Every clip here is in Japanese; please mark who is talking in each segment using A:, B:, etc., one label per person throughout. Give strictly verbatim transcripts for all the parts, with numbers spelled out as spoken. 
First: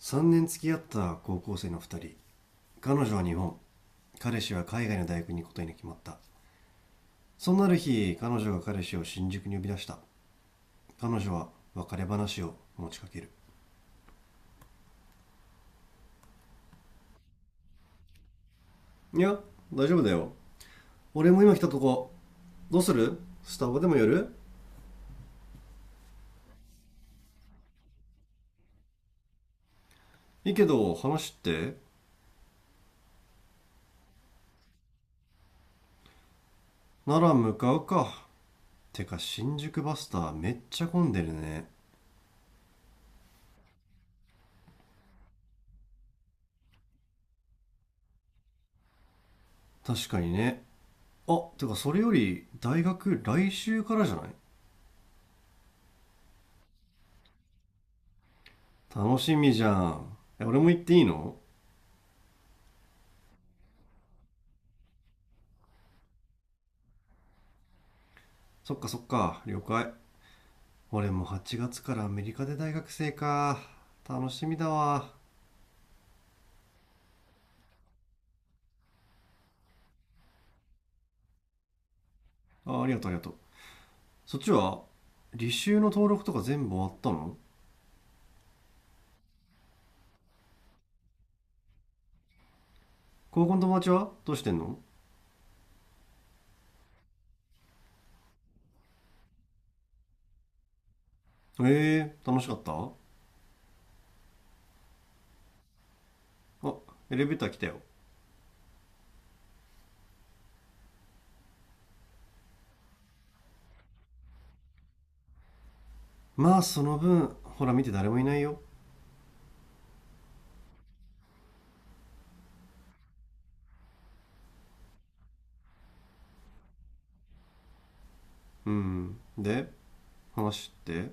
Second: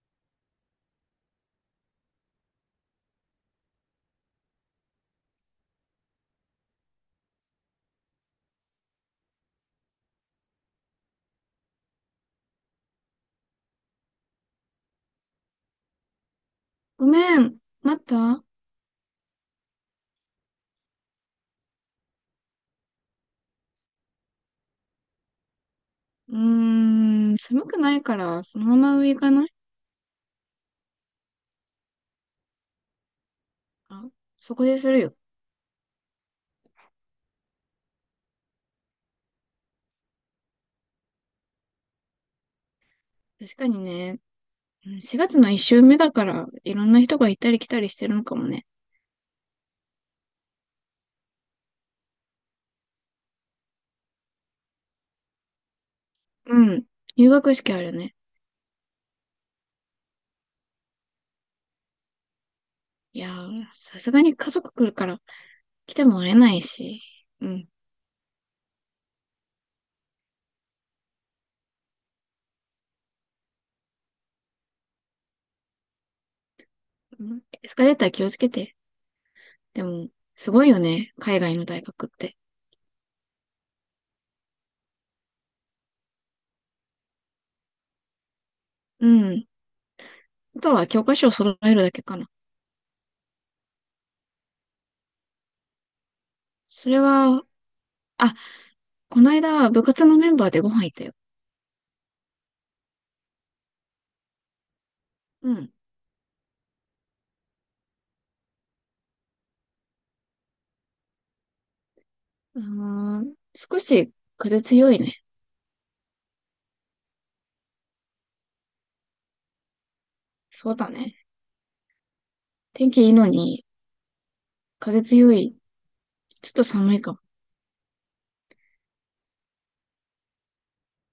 A: さんねん付き合った高校生のふたり。彼女は日本、彼氏は海外の大学に行くことに決まった。そんなある日、彼女が彼氏を新宿に呼び出した。彼女は別れ話を持ちかける。
B: ごめん、待った。
A: いや、大丈夫だよ。俺も今来たとこ。どうする？スタバでも寄る？
B: うーん、寒くないから、そのまま上行かない？
A: いいけど、話って？
B: あ、そこでするよ。
A: なら向かうか。てか新宿バスターめっちゃ混んでるね。
B: 確かにね、うん、しがつのいっ週目だから、いろんな人が行ったり来たりしてるのかもね。
A: 確かにね。あ、てかそれより大学来週からじゃない？
B: うん、入学式あるね。
A: 楽しみじゃん。え、俺も行っていいの？
B: いやー、さすがに家族来るから、来ても会えないし。うん。
A: そっかそっか、了解。俺もはちがつからアメリカで大学生か。楽しみだわ。
B: うん、エスカレーター気をつけて。でも、すごいよね、海外の大学って。
A: あ、ありがとうありがとう。そっちは履修の登録とか全部終わったの？
B: うん、あとは教科書を揃えるだけかな。
A: 高校の友達はどうしてんの？
B: それは、あ、この間、部活のメンバーでご飯行ったよ。
A: ええー、楽しかった？
B: うん。
A: あ、エレベーター来たよ。
B: うーん、少し風強いね。
A: まあその分、ほら見て誰もいないよ。
B: そうだね。天気いいのに、風強い。ちょっと寒いかも。
A: うん。で、話って？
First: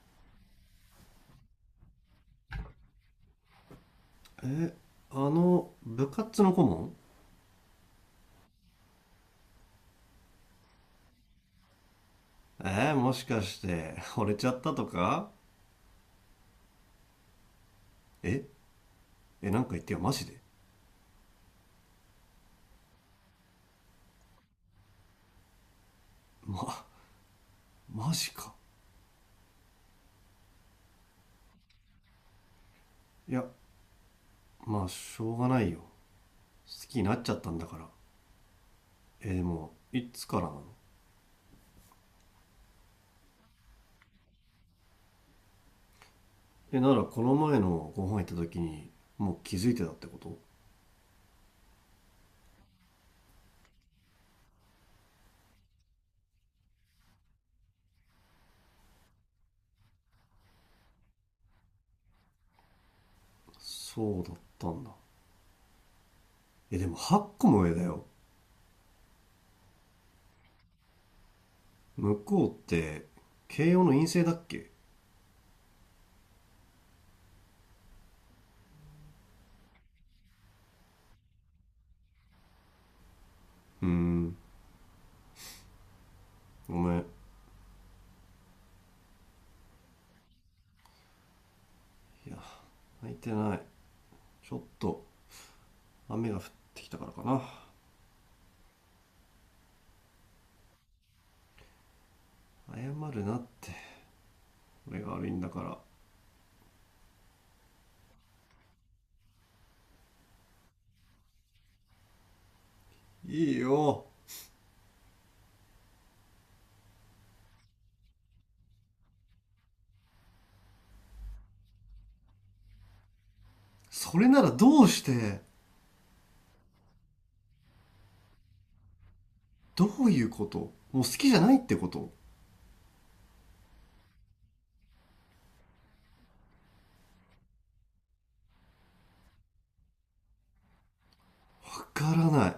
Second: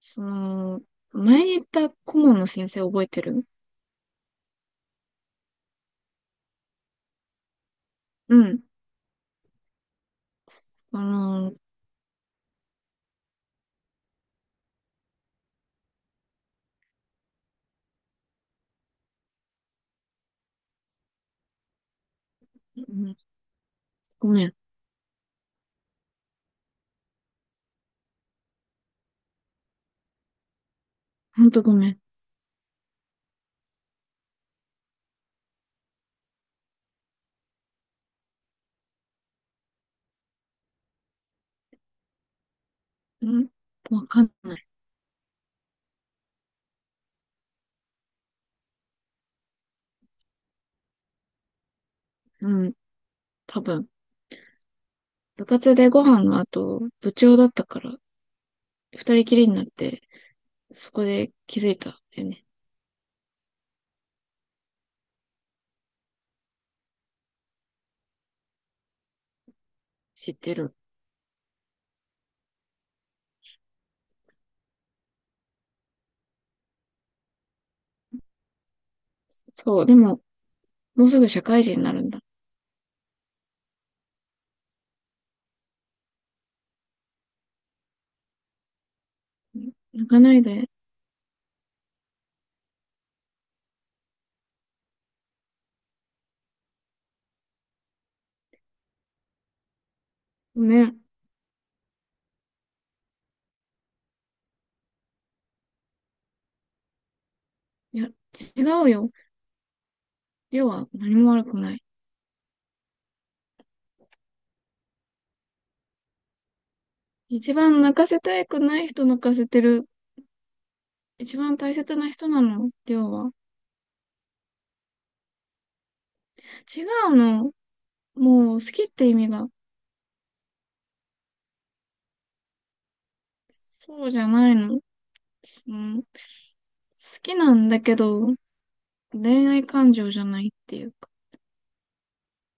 B: その、前に言った顧問の先生覚えてる？
A: え、あの、部活の顧問？
B: うん。あの、
A: えー、もしかして、惚れちゃったとか？え、え、なんか言ってよ、マジで。
B: うん、ごめん。
A: ま、マジか。
B: ほんとごめん。
A: いや、まあしょうがないよ。好きになっちゃったんだから。えー、でもいつからなの？
B: うん、わかんない。
A: え、ならこの前のご飯行った時にもう気づいてたってこと？
B: うん。多分。部活でご飯の後、部長だったから、ふたりきりになって、そこで気づいたんだよね。
A: そうだったんだ。え、でもはっこも上だよ。
B: 知ってる。
A: 向こうって慶応の陰性だっけ？
B: そう。でも、もうすぐ社会人になるんだ。
A: うーん、ごめん。い
B: うん、泣かないで。
A: や、泣いてない。ちょっと雨が降ってきたからかな。
B: ごめん。
A: 謝るなって。俺が悪いんだから。
B: いや、違うよ。要は何も悪くない。
A: いいよ。
B: 一番泣かせたくない人泣かせてる。一番大切な人なの、要は。
A: それならどうして？
B: 違うの。もう好きって意味が。
A: どういうこと？もう好きじゃないってこと？
B: そうじゃないの。その好きなんだけど、恋愛感情じゃないっていうか。
A: わからない。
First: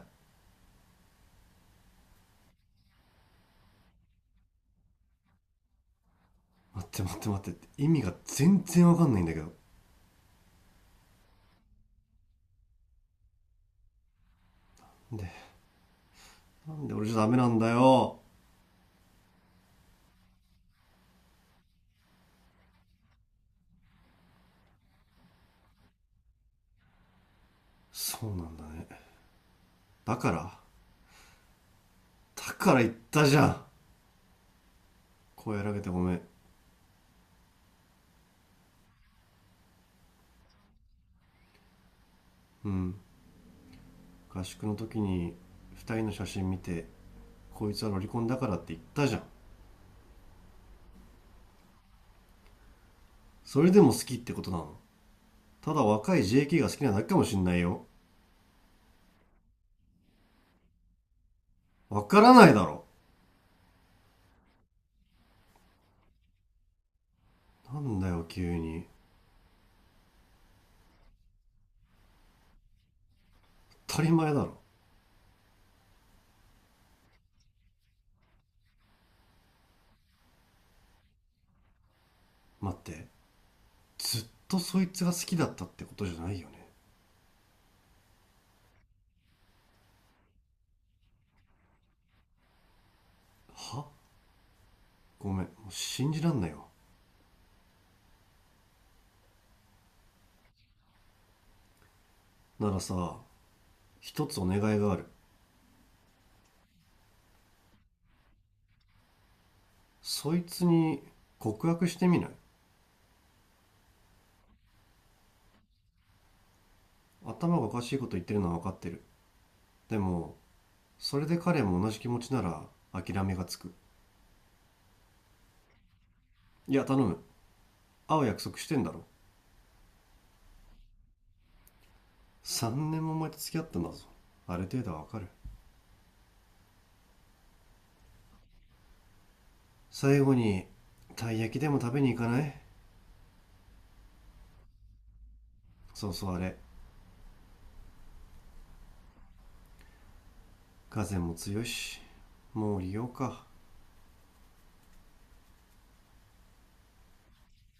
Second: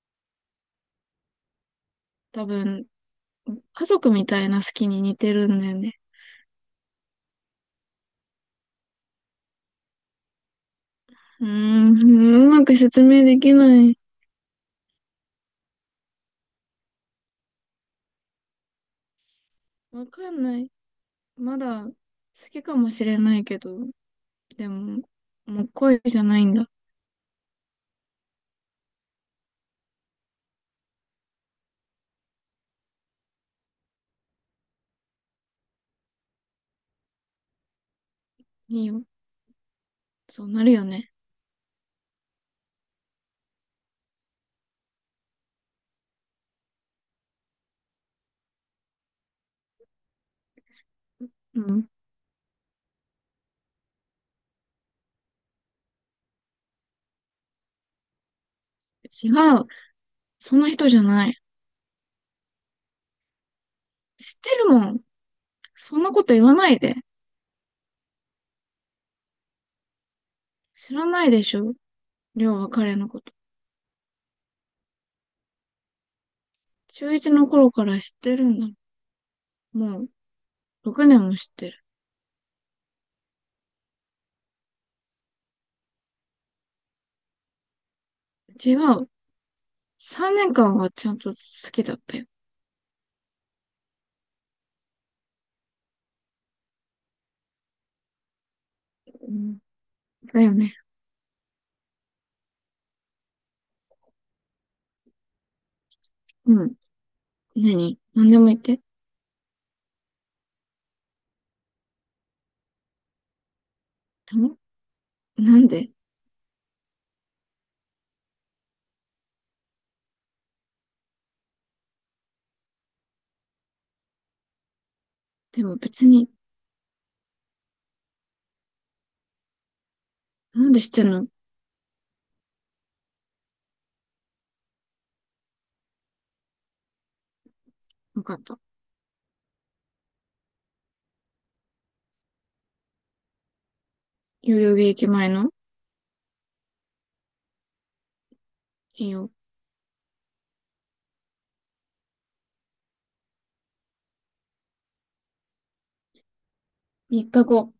B: 多分、家族みたいな好きに似てるんだよね。
A: 待って待って待って。意味が全然わかんないんだけど。
B: うーん、うまく説明できない。
A: で、なんで俺じゃダメなんだよ。
B: わかんない。まだ好きかもしれないけど、でも、もう恋じゃないんだ。
A: そうなんだね。だからだから言ったじゃん。声荒げてごめん。
B: いいよ。そうなるよね。
A: うん。合宿の時に二人の写真見て、こいつはロリコンだからって言ったじゃん。
B: うん。
A: それでも好きってことなの？ただ若い ジェーケー が好きなだけかもしんないよ。
B: 違う。その人じゃない。
A: わからないだろ。
B: 知ってるもん。そんなこと言わないで。
A: なんだよ急に。
B: 知らないでしょ。りょうは彼のこと。
A: 当たり前だろ。
B: ちゅういちの頃から知ってるんだ。もう、ろくねんも知ってる。
A: 待って。ずっとそいつが好きだったってことじゃないよね。
B: 違う。さんねんかんはちゃんと好きだったよ。
A: は？ごめん、もう信じらんないよ。
B: うん、だよね。
A: ならさ、一つお願いがある。
B: うん。何？何でも言って。
A: そいつに告白してみない？
B: んなんで？
A: 頭がおかしいこと言ってるのは分かってる。でも、それで彼も同じ気持ちなら諦めがつく。
B: でも別に、
A: いや、頼む。会う約束してんだろ。
B: なんで知ってんの？
A: さんねんも前と付き合ったんだぞ。ある程度は分かる。
B: わかった。
A: 最後に、たい焼きでも食べに行かない？
B: 代々木駅前の？
A: そうそう、あれ。
B: いいよ。
A: 風も強いし。もう利用か。
B: みっかご、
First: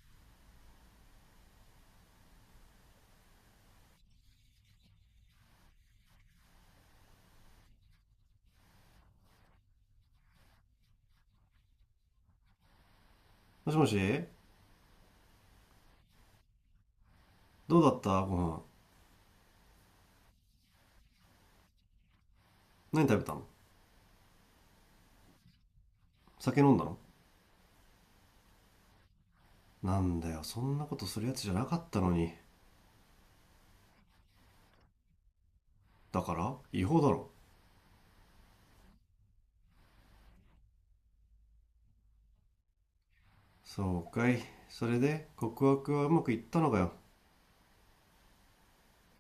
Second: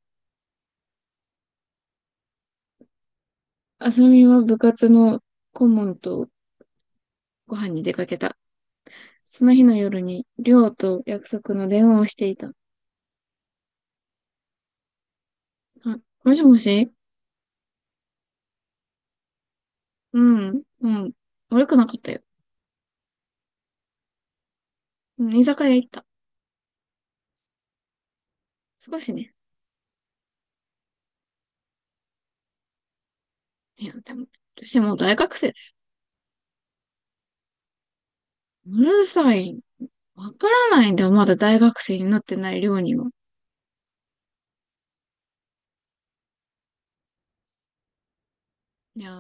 B: あさみは部活の顧問とご飯に出かけた。その日の夜に、りょうと約束の電話をしていた。
A: もしもし。
B: あ、もしもし。
A: どうだったご飯？
B: うん、うん。悪くなかったよ。
A: 何食べたの？
B: 居酒屋行った。
A: 酒飲んだの？
B: 少しね。
A: なんだよ、そんなことするやつじゃなかったのに。
B: いや、でも、私もう大学生。
A: だから違法だろ。
B: うるさい。わからないんだよ。まだ大学生になってないりょうには。
A: そうかい。それで告白はうまくいったのかよ。
B: いや、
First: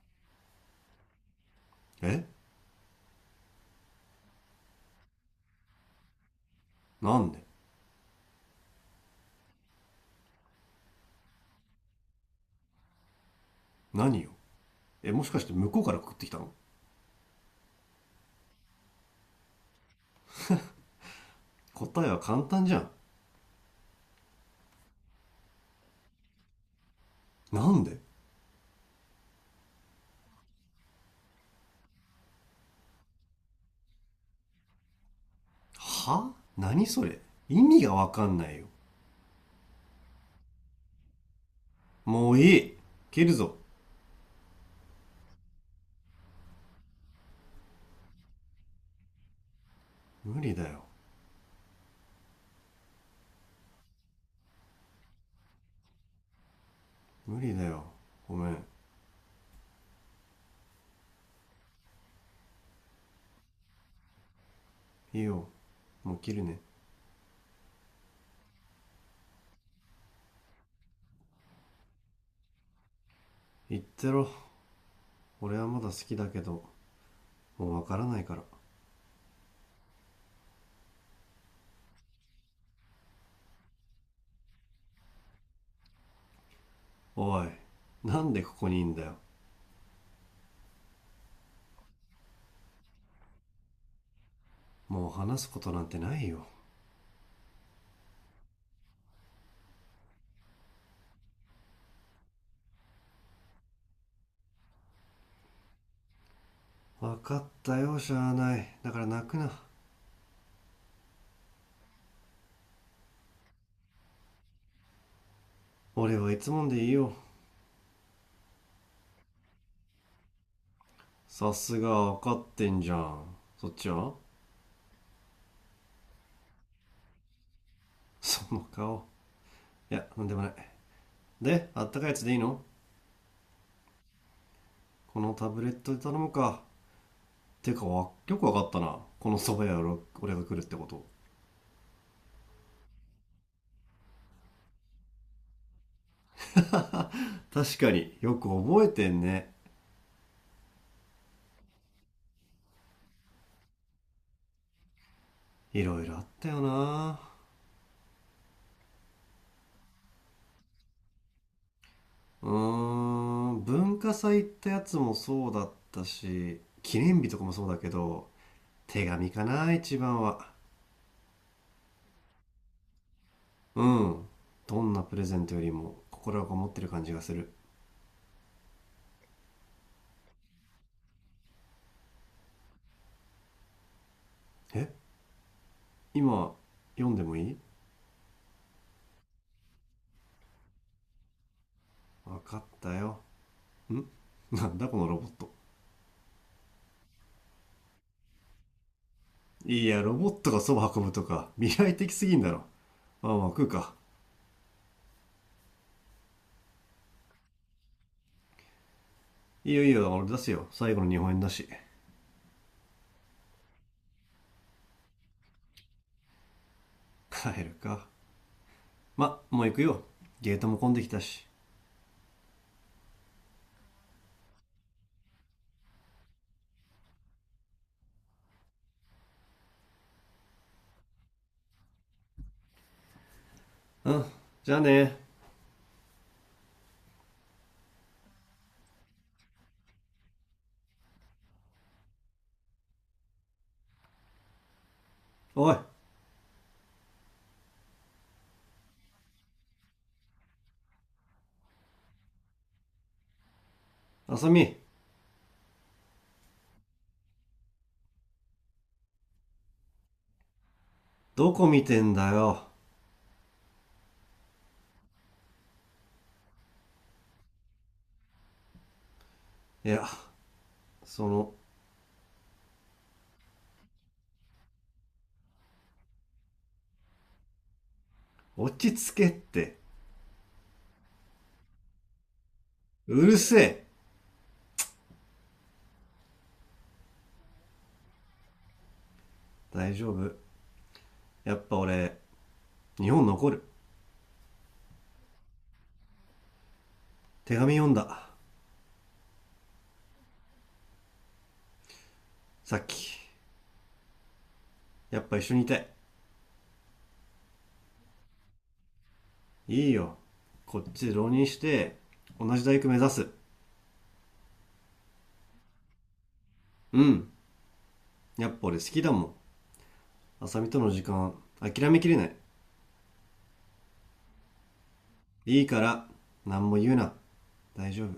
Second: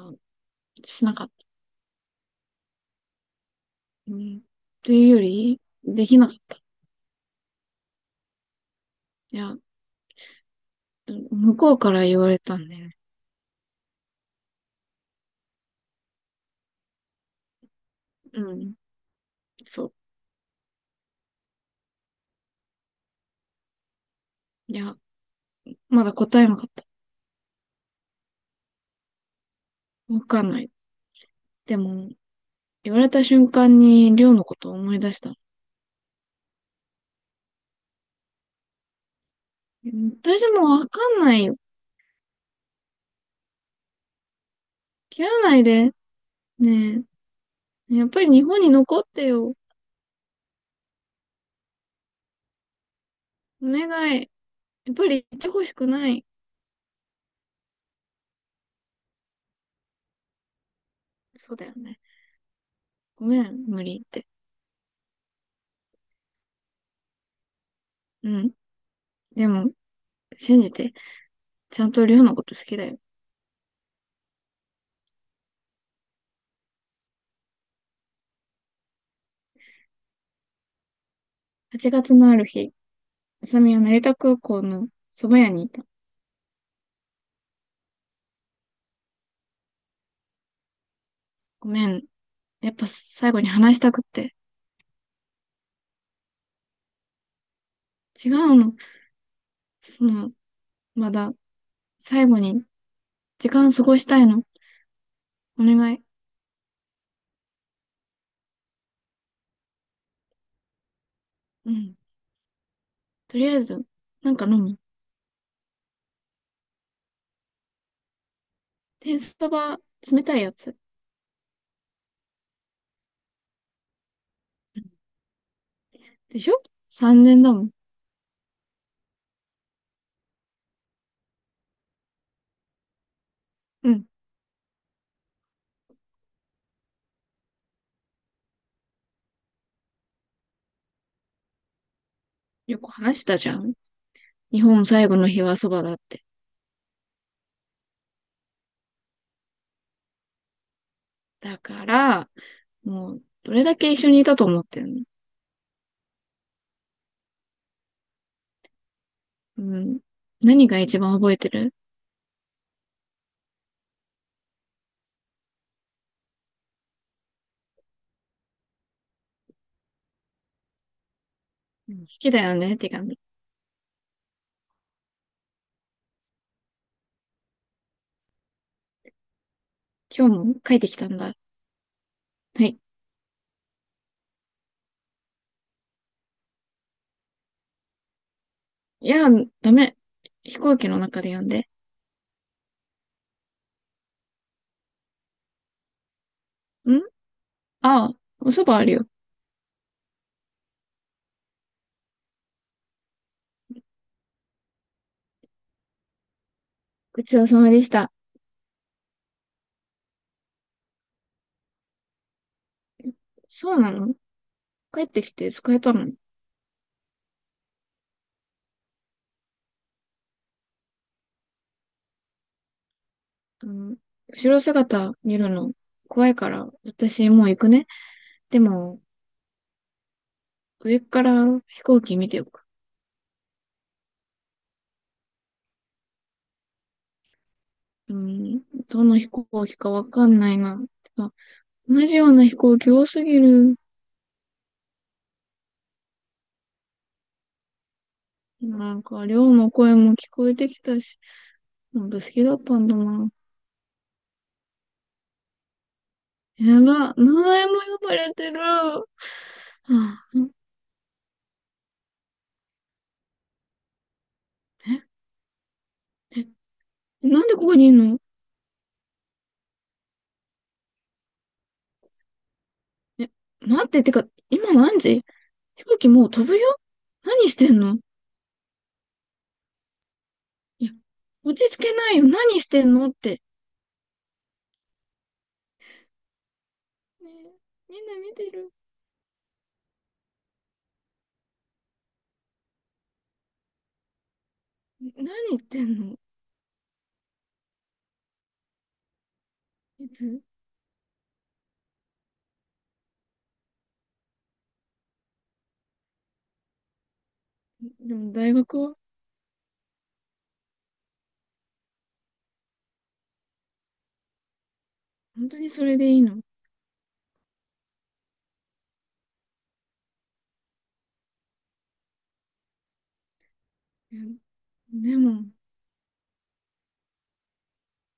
B: しなかった。
A: え、
B: うん。というより、できなかった。
A: なんで？
B: いや、向こうから言われたんだよね。
A: 何よ？え、もしかして向こうから告ってきたの？
B: うん。そう。
A: 答えは簡単じゃん。
B: いや、まだ答えなかった。
A: なんで？
B: わかんない。でも、言われた瞬間に、りょうのことを思い出した。
A: は？何それ？意味がわかんないよ。
B: 私もわかんないよ。
A: もういい。切るぞ。
B: 切らないで。ねえ。やっぱり日本に残ってよ。
A: 無理だよ。
B: お願い。やっぱり行ってほしくない。
A: 無理だよ。ごめん。
B: そうだよね。ごめん、無理言って。
A: いいよ。もう切るね。
B: うん。でも、信じて。ちゃんとりょうのこと好きだよ。
A: 言ってろ。俺はまだ好きだけどもうわからないから。
B: はちがつのある日、あさみは成田空港のそば屋にいた。
A: おい、なんでここにいんだよ？
B: ごめん。やっぱ最後に話したくって。
A: もう話すことなんてないよ。
B: 違うの。その、まだ、最後に時間過ごしたいの。お願い。
A: 分かったよ、しゃあない。だから泣くな。
B: うん。とりあえず、なんか飲む。
A: 俺はいつもんでいいよ。
B: 天そば、冷たいやつ。
A: さすが分かってんじゃん。そっちは？
B: でしょ？ さん 年だもん。
A: その顔。いや、なんでもない。で、あったかいやつでいいの？
B: うん。
A: このタブレットで頼むか。てか、よく分かったな、この蕎麦屋を俺が来るってこと。
B: よく話したじゃん。日本最後の日はそばだって。
A: 確かによく覚えてんね。
B: だから、もう、どれだけ一緒にいたと思ってるの？
A: いろいろあったよな。
B: うん。何が一番覚えてる？
A: うーん、文化祭ってやつもそうだったし記念日とかもそうだけど、手紙かな、一番は。
B: うん、好きだよね、手紙。
A: うん。どんなプレゼントよりも心がこもってる感じがする。
B: 今日も書いてきたんだ。はい。
A: え、今読んでもいい？
B: いや、ダメ。飛行機の中で読んで。
A: 分かったよ。ん、なんだこのロボット？
B: んああ、おそばあるよ。
A: いや、ロボットがそば運ぶとか未来的すぎんだろ。まあまあ、食うか。
B: ごちそうさまでした。
A: いいよいいよ、俺出すよ。最後の日本円だし。
B: そうなの？帰ってきて使えたの？
A: 帰るか。ま、もう行くよ。ゲートも混んできたし。
B: うん。後ろ姿見るの怖いから、私もう行くね。でも、上から飛行機見てよく。
A: うん。じゃあね。
B: うん、どの飛行機かわかんないな。同じような飛行機多すぎる。
A: おい、
B: なんか、寮の声も聞こえてきたし、なんか好きだったんだな。
A: あさみ。
B: やば、名前も呼ばれてる。はあ、
A: どこ見てんだよ。
B: え、え、なんでここにいるの？
A: いや、その。
B: え、待って、てか、今何時？飛行機もう飛ぶよ。何してんの？
A: 落ち着けって。
B: いや、落ち着けないよ。何してんのっ
A: うる
B: て。
A: せえ。
B: ねえ、みんな見てる。
A: 大丈夫。やっぱ俺、日本残る。
B: 何言ってんの？
A: 手紙読んだ。
B: いつ？
A: さっき。やっぱ一緒にいたい。
B: でも大学は？
A: いいよ。こっちで浪人して、同じ大学目指す。
B: 本当にそれでいいの？
A: うん。やっぱ俺好きだもん。あさみとの時間、諦めきれない。
B: うん。でも
A: いいから、何も言うな。大丈夫。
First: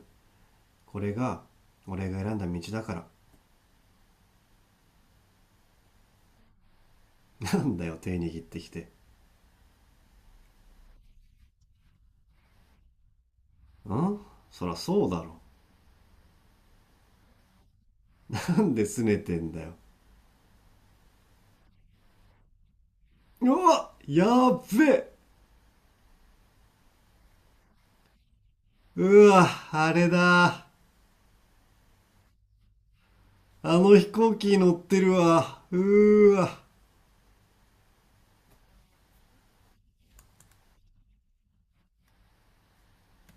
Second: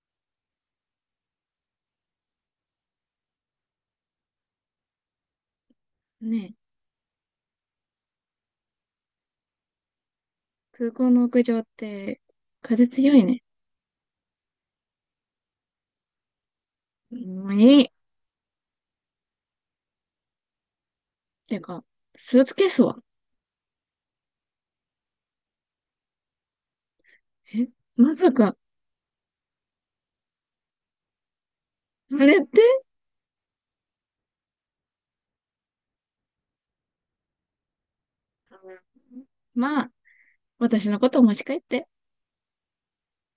A: これが、俺が選んだ道だから。
B: ね、
A: なんだよ、手握ってきて。
B: 空港の屋上って風強いね。
A: ん、そらそうだろ。
B: もういい。
A: なんで拗ねてんだよ。
B: てか、スーツケースは？
A: うわ、やっべ。
B: え、まさか、
A: うわ、あれだ。
B: あれって？
A: あの飛行機乗ってるわ。うーわ。
B: まあ、私のことを持ち帰って。